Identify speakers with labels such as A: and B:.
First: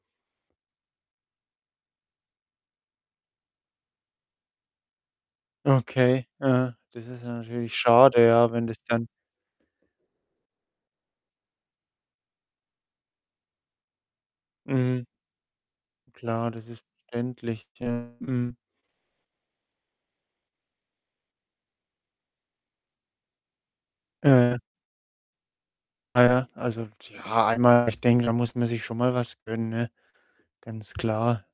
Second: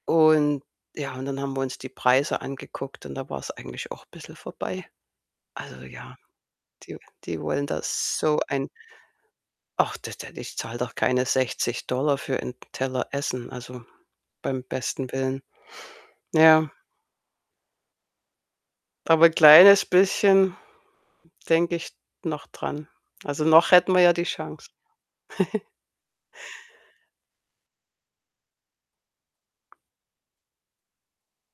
A: Und ja, und dann haben wir uns die Preise angeguckt und da war es eigentlich auch bisschen vorbei. Also ja,
B: Okay, aha,
A: die
B: das ist ja
A: die wollen
B: natürlich
A: da
B: schade,
A: so
B: ja, wenn
A: ein
B: das dann
A: Ach, d d d ich zahle doch keine 60 $ für 'n Teller Essen, also beim
B: Mhm.
A: besten Willen.
B: Klar, das
A: Ja.
B: ist verständlich. Ja, mhm.
A: Aber 'n kleines bisschen denke ich noch dran. Also, noch hätten wir ja die
B: Ja, ja.
A: Chance.
B: Ah, ja, also tja einmal ich denke, da muss man sich schon mal was gönnen, ne? Ganz klar.